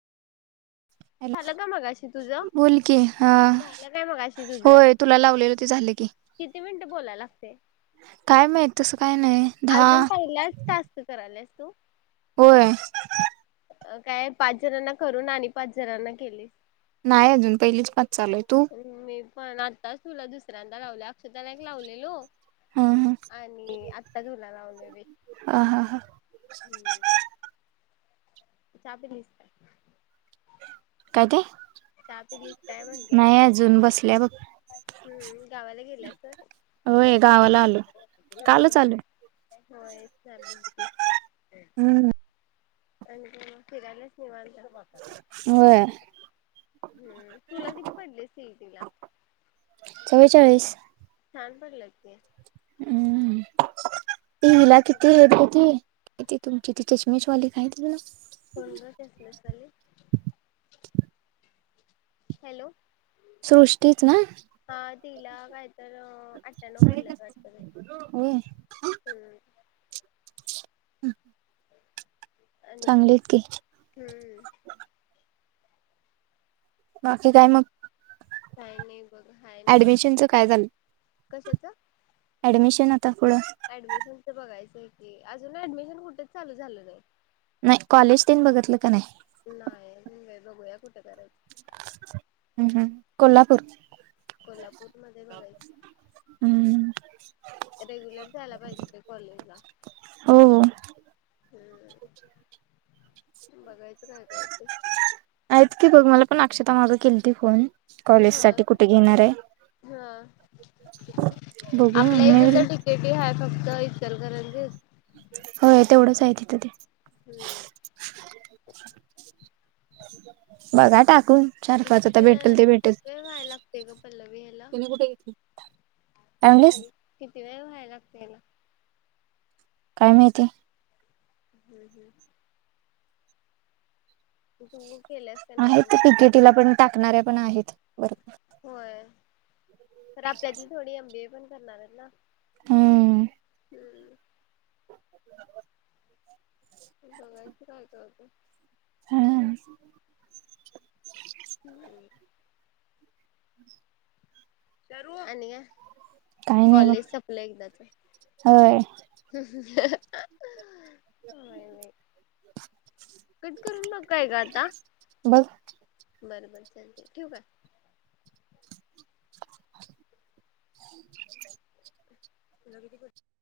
झालं का मगाशी तुझं हॅलो बोल कि हा झालं काय मगाशी तुझं होय तुला लावलेलं ते झालं कि किती मिनिटं बोलाय लागते काय माहित तस काय नाही दहा अजून पहिलाच टास्क करायलास तू होय काय पाच जणांना करून आणि पाच जणांना केलय नाही अजून पहिलीच पाच चालू आहे तू मी पण आताच तुला दुसऱ्यांदा लावल्या सुधा ला एक लावलेलो ह आणि आत्ता तुला लागलोय बाई ह ह ह हम्म चा पिलीस काय काय ते चहा पिलीस काय म्हणलं नाही अजून बसल्या बघ हम् गावाला गेलीस होय गावाला आलो कालच आलो होय हम्म आणि काय मग फिरायलास निवांत होय हम्म तूला किती पडले सी ई टी ला चव्वेचाळीस छान पडलेत की हम ते हिला किती आहेत किती तुमची ती चष्मेशवाली काय तीच नाव कोण ग चश्मेशवाली हॅलो सृष्टीच ना? हा तिला काय तर अठठ्याण्णव पडल्यात होय वाटत बई हम्. उ ह आणि काय म? हम्म बाकी काय मग? काय नई. ऍडमिशनच काय झालं? कशाचं ऍडमिशन आ ऍडमिशनच बघाय च की अजून ऍडमिशन कुठच चालू झाल नई. नई कॉलेज तेन बगतलं का नाय? नाई आजून बई बघुया कुठ करा ह्म्म ह्म्म कोल्हापूर कोल्हापूर मध्ये बघाय हम्म रेग्युलर झाला पाहिजे ते कॉलेजला, हो हो ह्म्म. बघाय आयत की बघ मला पण आ क्षता माग केलीती फोन कॉलेज ह साठी कुठे घेणार आहे हा बघू आपल्या मी इत तर डी के टी हाय फक त इचलकरंजीत होय तेवढंच हाय तिथं ते हम्म बघा टाकून चार पाच किती आता वेळ भेटेल ते किती भेटेल वेळ व्हाय लागतेय गं पल्लवी हेला, तुम्ही कुठे घेतली काय म्हणलीस [unintelligible] किती वेळ व्हाय लाग काय माहिती हम्म हम्म तू केलंस का नाही आहेत अजून ती कुणास किती तुला पण टाकणाऱ्या पण आहेत वर ठाऊक. होय. तर आपल्यातील थोडी एम बी ए पण करणार आयत ना? हम्म हम्म बघायचं काय काय होतय. ह अम ह्म्म सरू आणि काय? काय नाय ब कॉलेज संपलं होय. [unintelligible] होय होय कट करून बघताय का आता बघ बर बर चालतेय ठेऊका तुला किती पडले